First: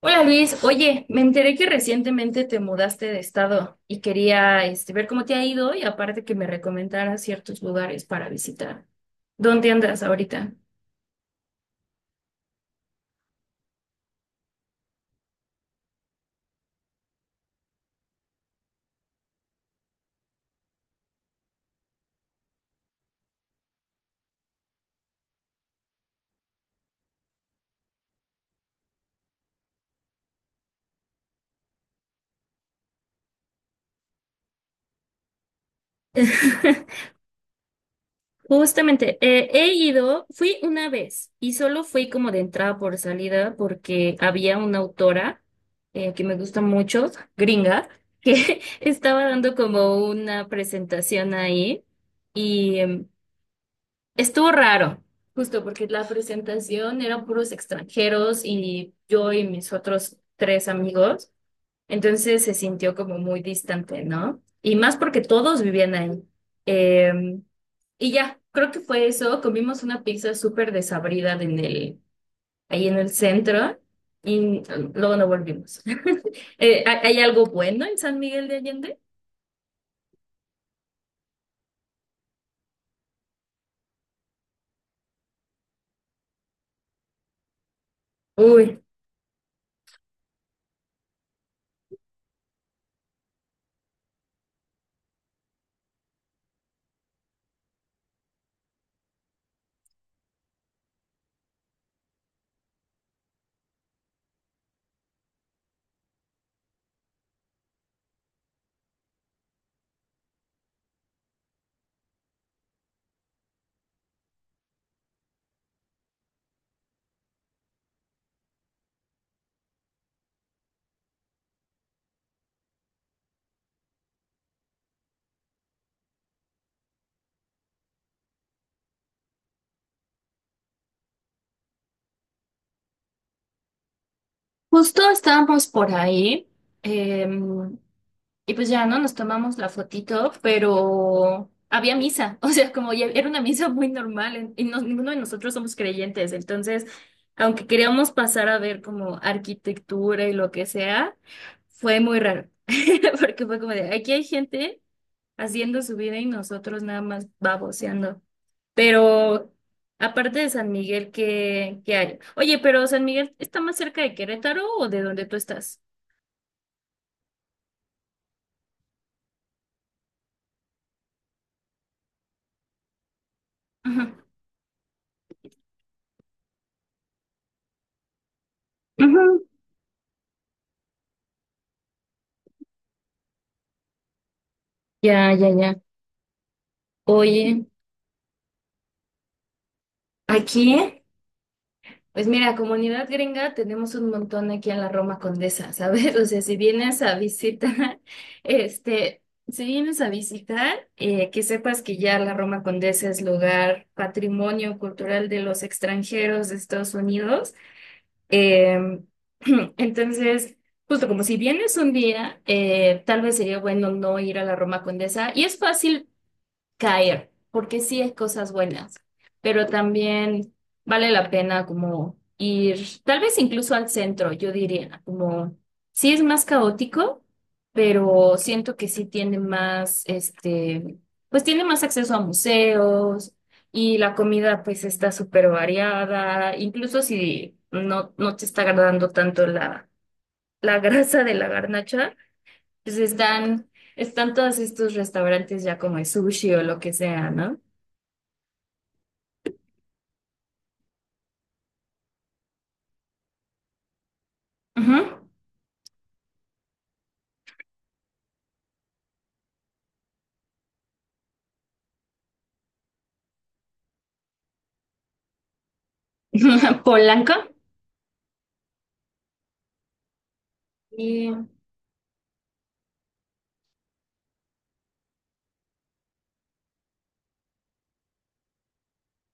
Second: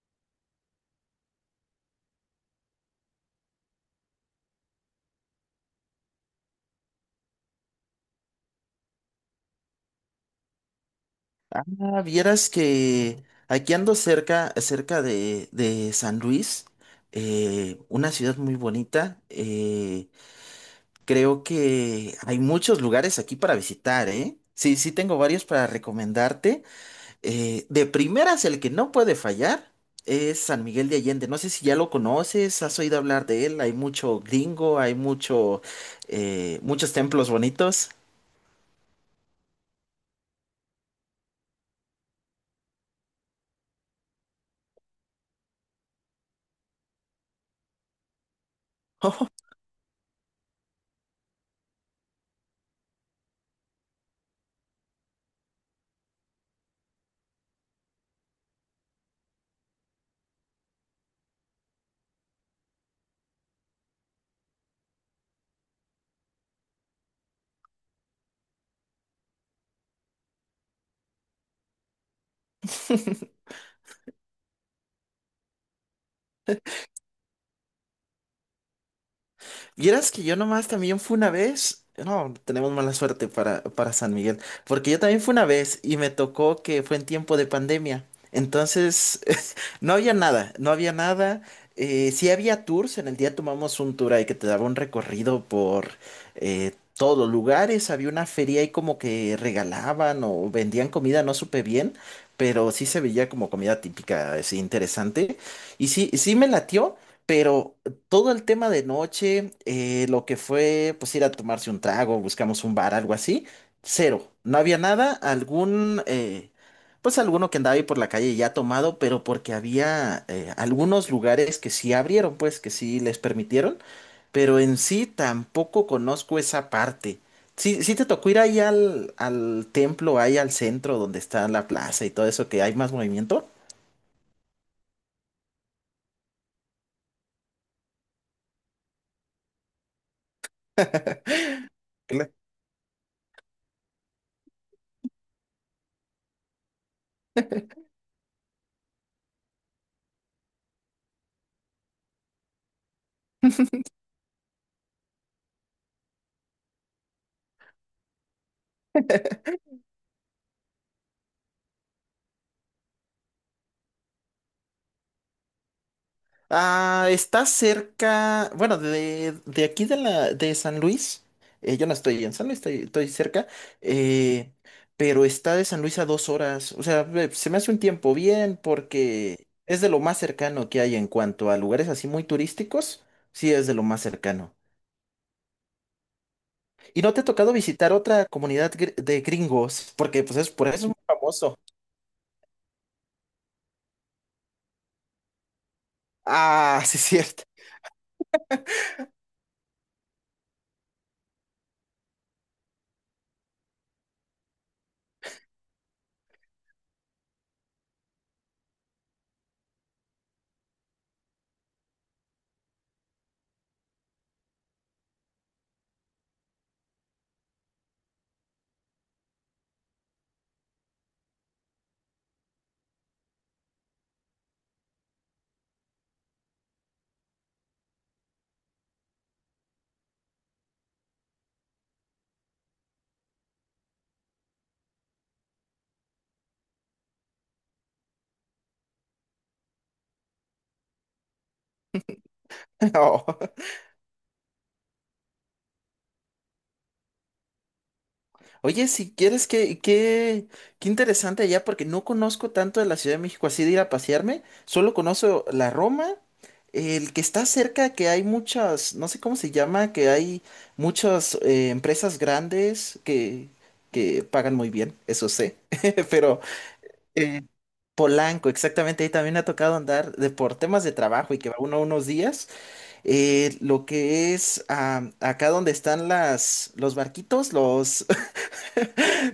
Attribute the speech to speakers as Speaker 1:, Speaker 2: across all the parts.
Speaker 1: Hola Luis, oye, me enteré que recientemente te mudaste de estado y quería ver cómo te ha ido y aparte que me recomendaras ciertos lugares para visitar. ¿Dónde andas ahorita?
Speaker 2: Ah, vieras que aquí ando cerca, de San Luis, una ciudad muy bonita. Creo que hay muchos lugares aquí para visitar, ¿eh? Sí, sí tengo varios para recomendarte. De primeras, el que no puede fallar es San Miguel de Allende. No sé si ya lo conoces, has oído hablar de él. Hay mucho gringo, hay muchos templos bonitos.
Speaker 1: Justamente, he ido, fui una vez y solo fui como de entrada por salida porque había una autora que me gusta mucho, gringa, que estaba dando como una presentación ahí y estuvo raro, justo porque la presentación eran puros extranjeros y yo y mis otros tres amigos, entonces se sintió como muy distante, ¿no? Y más porque todos vivían ahí. Eh, y ya, creo que fue eso. Comimos una pizza súper desabrida en el, ahí en el centro y luego no volvimos. ¿Hay algo bueno en San Miguel de Allende?
Speaker 2: Vieras que yo nomás también fui una vez. No, tenemos mala suerte para San Miguel. Porque yo también fui una vez y me tocó que fue en tiempo de pandemia.
Speaker 1: Uy,
Speaker 2: Entonces, no había nada, no había nada. Sí había tours, en el día tomamos un tour ahí que te daba un recorrido por eh, todos los lugares. Había una feria ahí como que regalaban o vendían comida, no supe bien. Pero sí se veía como comida típica, así interesante. Y sí, sí me latió, pero todo el tema de noche, lo que fue pues ir a tomarse un trago, buscamos un bar, algo así, cero. No había nada, pues alguno que andaba ahí por la calle ya tomado, pero porque había algunos lugares que sí abrieron, pues que sí les permitieron, pero en sí tampoco conozco esa parte. Sí, sí te tocó ir ahí al, al templo, ahí al centro donde está la plaza y todo eso, que hay más movimiento.
Speaker 1: justo estábamos por ahí. em, Y pues ya, ¿no? Nos tomamos la fotito, pero había misa, o sea, como ya era una misa muy normal en- y no- ninguno de nosotros somos creyentes, entonces, aunque queríamos pasar a ver como arquitectura y lo que sea, fue muy raro, porque fue como de, aquí hay gente haciendo su vida y nosotros nada más baboseando. Pero aparte de San Miguel, ¿qué, qué hay? Oye, ¿pero San Miguel está más cerca de Querétaro o de donde tú estás?
Speaker 2: Ah, está cerca, bueno, de aquí de la de San Luis. Yo no estoy en San Luis, estoy, estoy cerca,
Speaker 1: Ujú.
Speaker 2: eh, pero está de San Luis a 2 horas. O sea, ve, se me hace un tiempo bien
Speaker 1: Ujú.
Speaker 2: porque es de lo más cercano que hay en cuanto a lugares así muy turísticos. Sí, es de lo más cercano.
Speaker 1: Ya, ya, ya.
Speaker 2: ¿Y no te ha tocado
Speaker 1: Oye,
Speaker 2: visitar otra comunidad de gringos? Porque pues es por
Speaker 1: aquí,
Speaker 2: eso es muy
Speaker 1: ¿eh?
Speaker 2: famoso.
Speaker 1: Pues mira, comunidad gringa tenemos un montón aquí en la Roma Condesa, ¿sabes? O sea, si
Speaker 2: Ah, sí,
Speaker 1: vienes
Speaker 2: es
Speaker 1: a
Speaker 2: cierto.
Speaker 1: visitar, este, si vienes a visitar, que sepas que ya la Roma Condesa es lugar patrimonio cultural de los extranjeros de Estados Unidos. Em, entonces, justo como si vienes un día, tal vez sería bueno no ir a la Roma Condesa. Y es fácil caer, porque sí es cosas buenas, pero también vale la pena como ir, tal vez incluso al centro, yo diría, como sí es más caótico, pero siento que sí tiene más, pues tiene más acceso a museos y la comida pues está súper variada, incluso si no, no te está agradando tanto la, la grasa de la garnacha, pues están... Están todos estos restaurantes ya como de sushi o lo que sea, ¿no?
Speaker 2: Oye, si quieres, qué interesante allá, porque no conozco tanto de la Ciudad de México así de ir a pasearme, solo
Speaker 1: Ujú.
Speaker 2: conozco la Roma, el que está cerca, que hay muchas, no sé cómo se llama, que hay muchas empresas grandes que pagan muy bien, eso sé, pero
Speaker 1: Polanco
Speaker 2: eh, Polanco, exactamente, ahí también me ha tocado andar de, por temas de
Speaker 1: y
Speaker 2: trabajo y que va uno unos días, lo que es acá donde están las, los barquitos, los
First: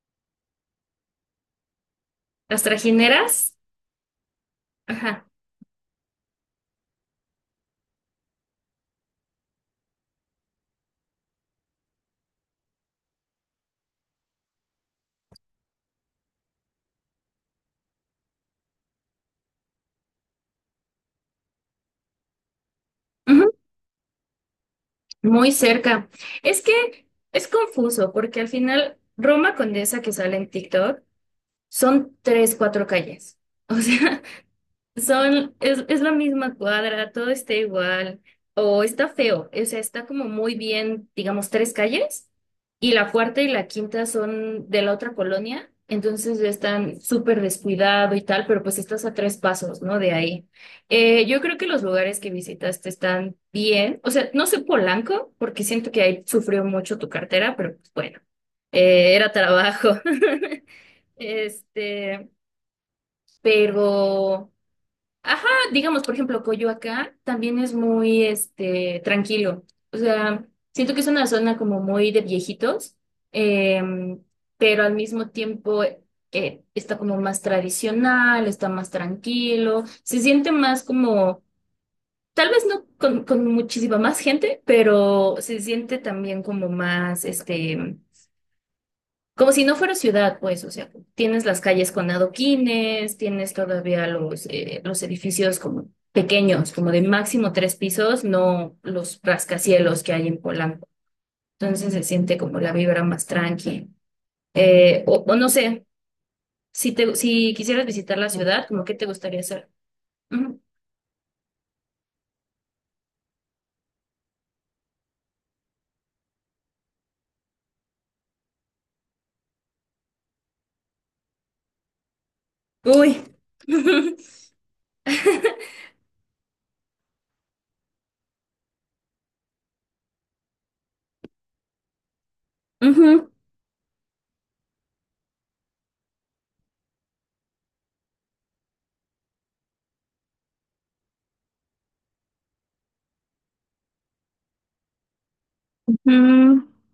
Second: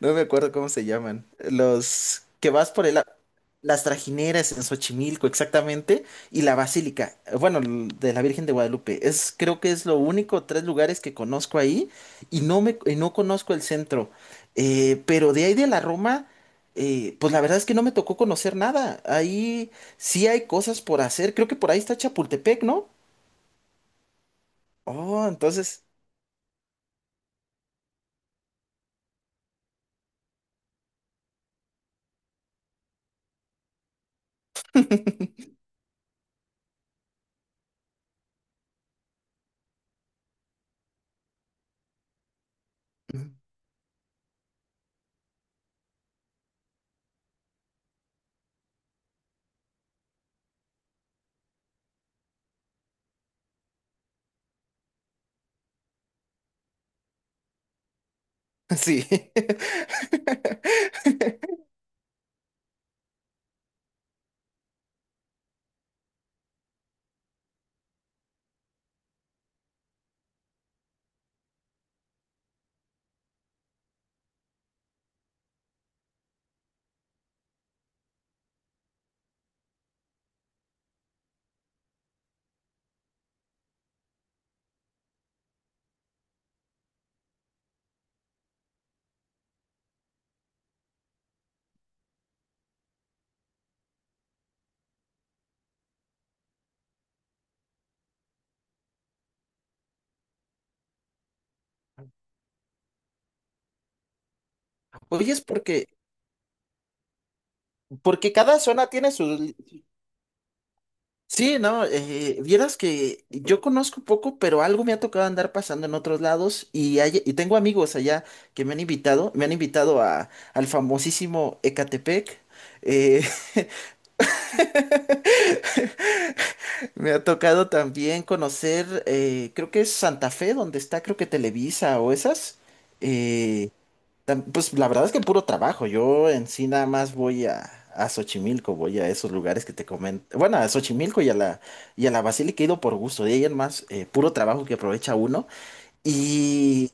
Speaker 2: no me acuerdo cómo se llaman. Los que
Speaker 1: las
Speaker 2: vas por el...
Speaker 1: trajineras.
Speaker 2: Las trajineras en
Speaker 1: Ajá.
Speaker 2: Xochimilco, exactamente. Y la basílica, bueno, de la Virgen de Guadalupe. Es, creo que es lo único, tres lugares que conozco ahí. Y no conozco el centro. Pero de ahí de la Roma, pues la verdad es que no me tocó conocer nada. Ahí sí hay cosas por hacer. Creo que por ahí está Chapultepec, ¿no?
Speaker 1: Ujú.
Speaker 2: Oh,
Speaker 1: Muy
Speaker 2: entonces...
Speaker 1: cerca. Es que es confuso porque al final Roma Condesa que sale en TikTok son tres, cuatro calles. O sea, son, es la misma cuadra, todo está igual, o está feo, o sea, está como muy bien, digamos, tres calles, y la cuarta y la quinta son de la otra colonia, entonces ya están súper descuidado y tal, pero pues estás a tres pasos, ¿no? De ahí. Yo creo que los lugares que visitaste están bien, o sea, no sé Polanco, porque siento que ahí sufrió mucho tu cartera, pero pues bueno,
Speaker 2: Sí.
Speaker 1: era trabajo. Este, pero... Ajá, digamos, por ejemplo, Coyoacán también es muy, tranquilo. O sea, siento que es una zona como muy de viejitos, em, pero al mismo tiempo está como más tradicional, está más tranquilo, se siente más como, tal vez no con, con muchísima más gente, pero se siente también como más, como si no fuera ciudad, pues, o sea, tienes las calles con adoquines, tienes todavía los edificios como pequeños, como de máximo tres pisos, no los rascacielos que hay en Polanco. Entonces se siente como la vibra más tranqui.
Speaker 2: Oye,
Speaker 1: O
Speaker 2: es
Speaker 1: no sé,
Speaker 2: porque
Speaker 1: si te, ¿si quisieras visitar la
Speaker 2: porque cada
Speaker 1: ciudad, como
Speaker 2: zona
Speaker 1: qué te
Speaker 2: tiene su...
Speaker 1: gustaría hacer? Ujú.
Speaker 2: Sí, no, vieras que yo conozco poco, pero algo me ha tocado andar pasando en otros lados y y tengo amigos allá que me han invitado a, al famosísimo Ecatepec.
Speaker 1: Uy.
Speaker 2: eh, Me ha tocado también conocer, creo que es Santa Fe, donde está, creo que Televisa o esas.
Speaker 1: Ujú,
Speaker 2: eh, Pues la verdad es que puro trabajo. Yo en sí nada más voy a Xochimilco, voy a esos lugares que te comento. Bueno, a Xochimilco y a la Basílica he ido por gusto. De ahí en más, puro trabajo que aprovecha uno.
Speaker 1: ujú.
Speaker 2: Y,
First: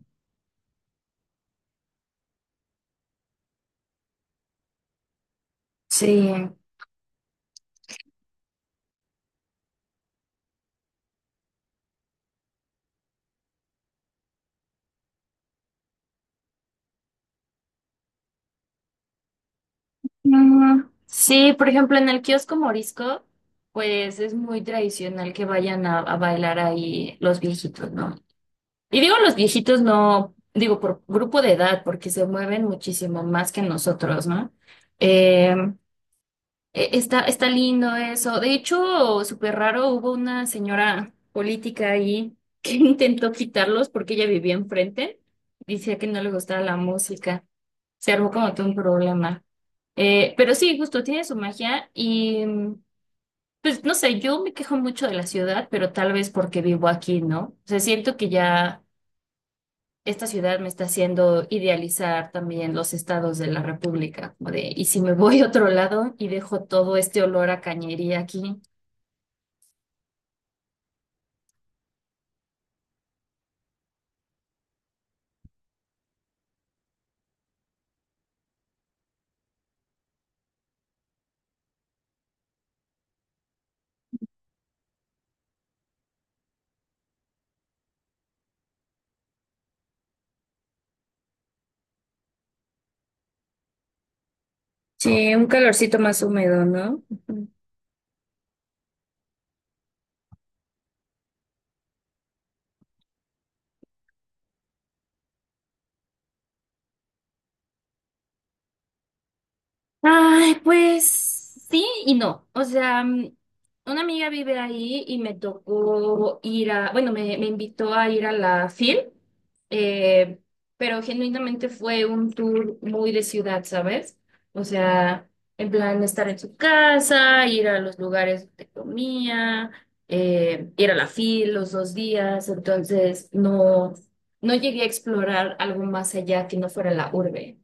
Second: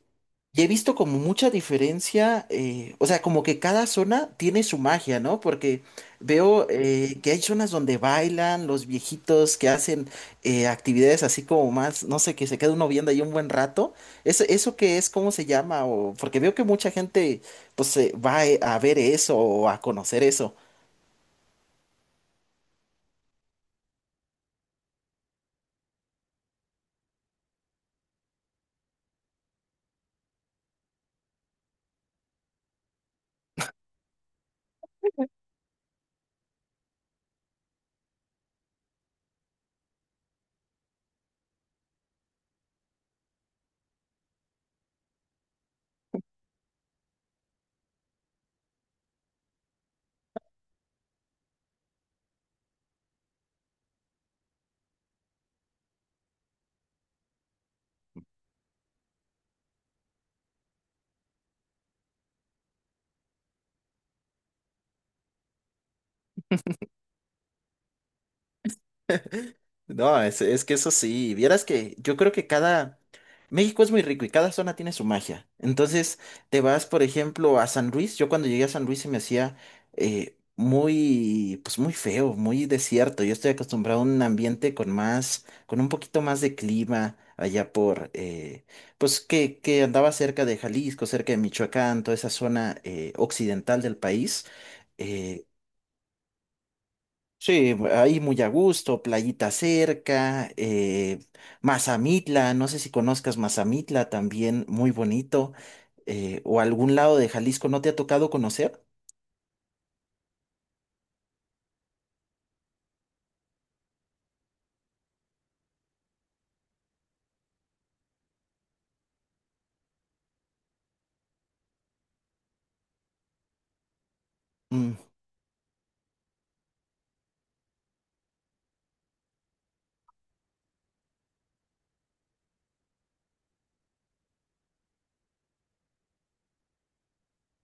Speaker 2: y he visto como mucha diferencia, o sea, como que cada zona tiene su magia, ¿no? Porque
Speaker 1: Sí.
Speaker 2: veo que hay zonas donde bailan los viejitos que hacen actividades así como más, no sé, que se queda uno viendo ahí un buen rato. ¿Eso, eso qué es? ¿Cómo se llama? O, porque veo que mucha gente pues se va a ver eso o a conocer eso.
Speaker 1: Ujú. Sí, por ejemplo, en el kiosco Morisco, pues es muy tradicional que vayan a bailar ahí los viejitos, ¿no? Y digo los viejitos, no, digo por grupo de edad, porque se mueven muchísimo más que nosotros, ¿no? Eh, está, está lindo eso. De hecho, súper raro, hubo una señora política ahí que intentó quitarlos porque ella vivía enfrente. Decía que no le gustaba la música. Se armó como todo un problema. Pero sí, justo tiene su magia y mm, pues no sé, yo me quejo mucho de la ciudad, pero tal vez porque vivo aquí, ¿no? O sea, siento que ya esta ciudad me está haciendo idealizar también los estados de la República, como de, y si me voy a otro lado y dejo todo este olor a cañería aquí.
Speaker 2: No, es que eso sí, vieras que yo creo que cada... México es muy rico y cada zona tiene su magia. Entonces, te vas, por ejemplo, a San Luis. Yo cuando llegué a San Luis se me hacía muy, pues muy feo, muy desierto. Yo estoy acostumbrado a un ambiente con más, con un poquito más de clima allá por pues que andaba cerca de Jalisco, cerca de Michoacán, toda esa zona occidental del país.
Speaker 1: Sí,
Speaker 2: Eh,
Speaker 1: un calorcito más húmedo, ¿no?
Speaker 2: Sí, ahí muy a gusto, playita cerca, Mazamitla, no sé si conozcas Mazamitla también, muy bonito, o algún lado de Jalisco, ¿no te ha tocado conocer?
Speaker 1: Ay, pues sí y no. O sea, mm, una amiga vive ahí y me tocó ir a, bueno, me invitó a ir a la FIL, eh, pero genuinamente fue un tour muy de ciudad, ¿sabes? O
Speaker 2: Mm,
Speaker 1: sea, en plan estar en su casa, ir a los lugares donde comía, ir a la FIL los 2 días, entonces no, no llegué a explorar algo más allá que no fuera la urbe.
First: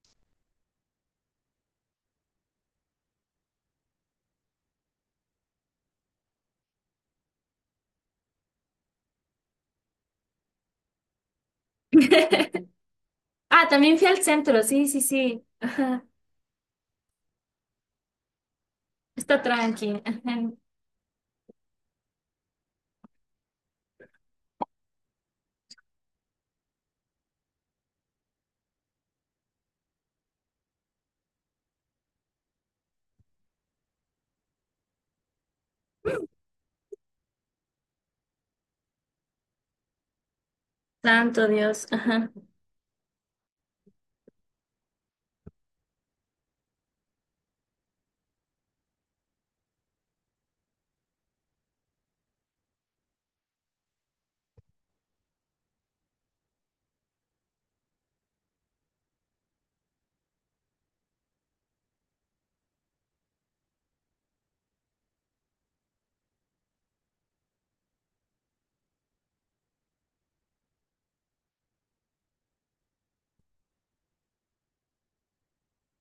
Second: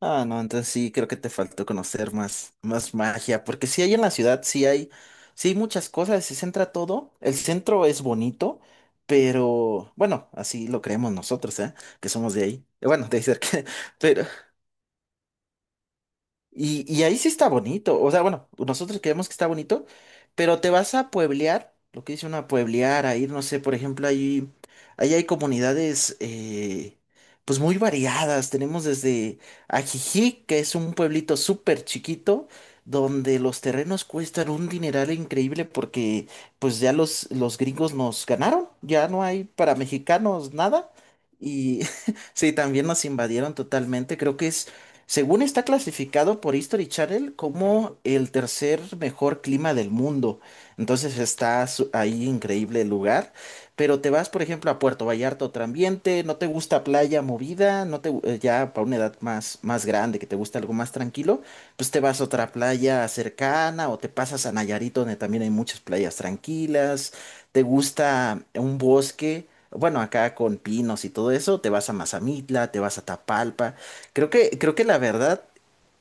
Speaker 2: ah, no, entonces sí, creo que te faltó conocer más, más magia, porque sí hay en la ciudad, sí hay muchas cosas, se centra todo, el centro es bonito, pero bueno, así lo creemos nosotros, ¿eh? Que somos de ahí, bueno, de ahí cerca,
Speaker 1: Ah, también fui al
Speaker 2: pero...
Speaker 1: centro, sí, sí, sí. Ajá.
Speaker 2: Y, y ahí sí está bonito. O sea, bueno, nosotros creemos que
Speaker 1: Está
Speaker 2: está bonito,
Speaker 1: tranqui. Ajá.
Speaker 2: pero te vas a pueblear, lo que dice una pueblear, a ir, no sé, por ejemplo, ahí, ahí hay comunidades pues muy variadas. Tenemos desde Ajijic, que es un pueblito súper chiquito, donde los terrenos cuestan un dineral increíble porque pues ya los gringos nos ganaron, ya no hay para mexicanos nada.
Speaker 1: Santo
Speaker 2: Y
Speaker 1: Dios. Ajá.
Speaker 2: sí, también nos invadieron totalmente. Creo que es según está clasificado por History Channel como el tercer mejor clima del mundo. Entonces ahí increíble el lugar. Pero te vas, por ejemplo, a Puerto Vallarta, otro ambiente, no te gusta playa movida, no te, gu- ya para una edad más, más grande, que te gusta algo más tranquilo, pues te vas a otra playa cercana o te pasas a Nayarit, donde también hay muchas playas tranquilas. Te gusta un bosque, bueno, acá con pinos y todo eso, te vas a Mazamitla, te vas a Tapalpa. Creo que la verdad,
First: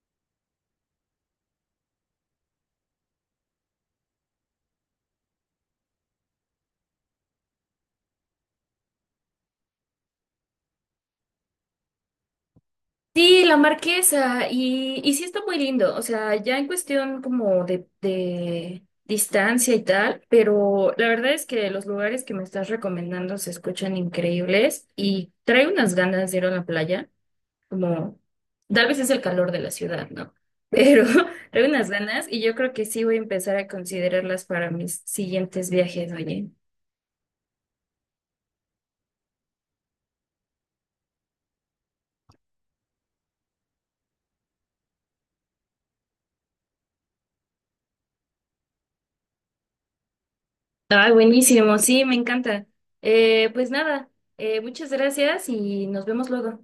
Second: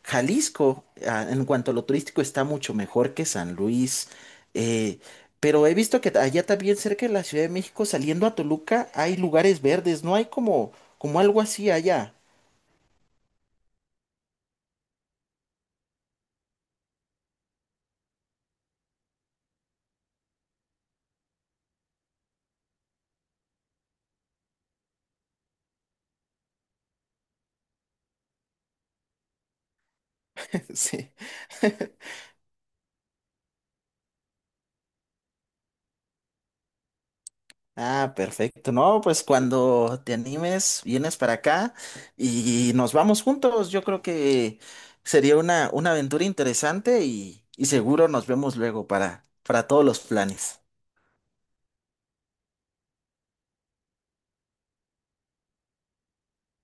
Speaker 2: Jalisco, ah, en cuanto a lo turístico, está mucho mejor que San Luis. eh, pero he visto que allá también cerca de la Ciudad de México, saliendo a Toluca, hay lugares verdes, no hay como, como algo así allá.
Speaker 1: Sí, la Marquesa. Y sí está muy lindo. O sea, ya en cuestión como de distancia y tal. Pero la verdad es que los lugares que me estás recomendando se escuchan increíbles. Y trae unas ganas de ir a la playa. Como, tal vez es el calor de la ciudad, ¿no? Pero
Speaker 2: Sí.
Speaker 1: trae unas ganas. Y yo creo que sí voy a empezar a considerarlas para mis siguientes viajes, oye.
Speaker 2: Ah, perfecto. No, pues cuando te animes, vienes para acá y nos vamos juntos. Yo creo que sería una aventura interesante y seguro nos vemos luego para todos los planes.
Speaker 1: Ah, buenísimo, sí, me encanta. Pues nada, muchas gracias y nos vemos luego.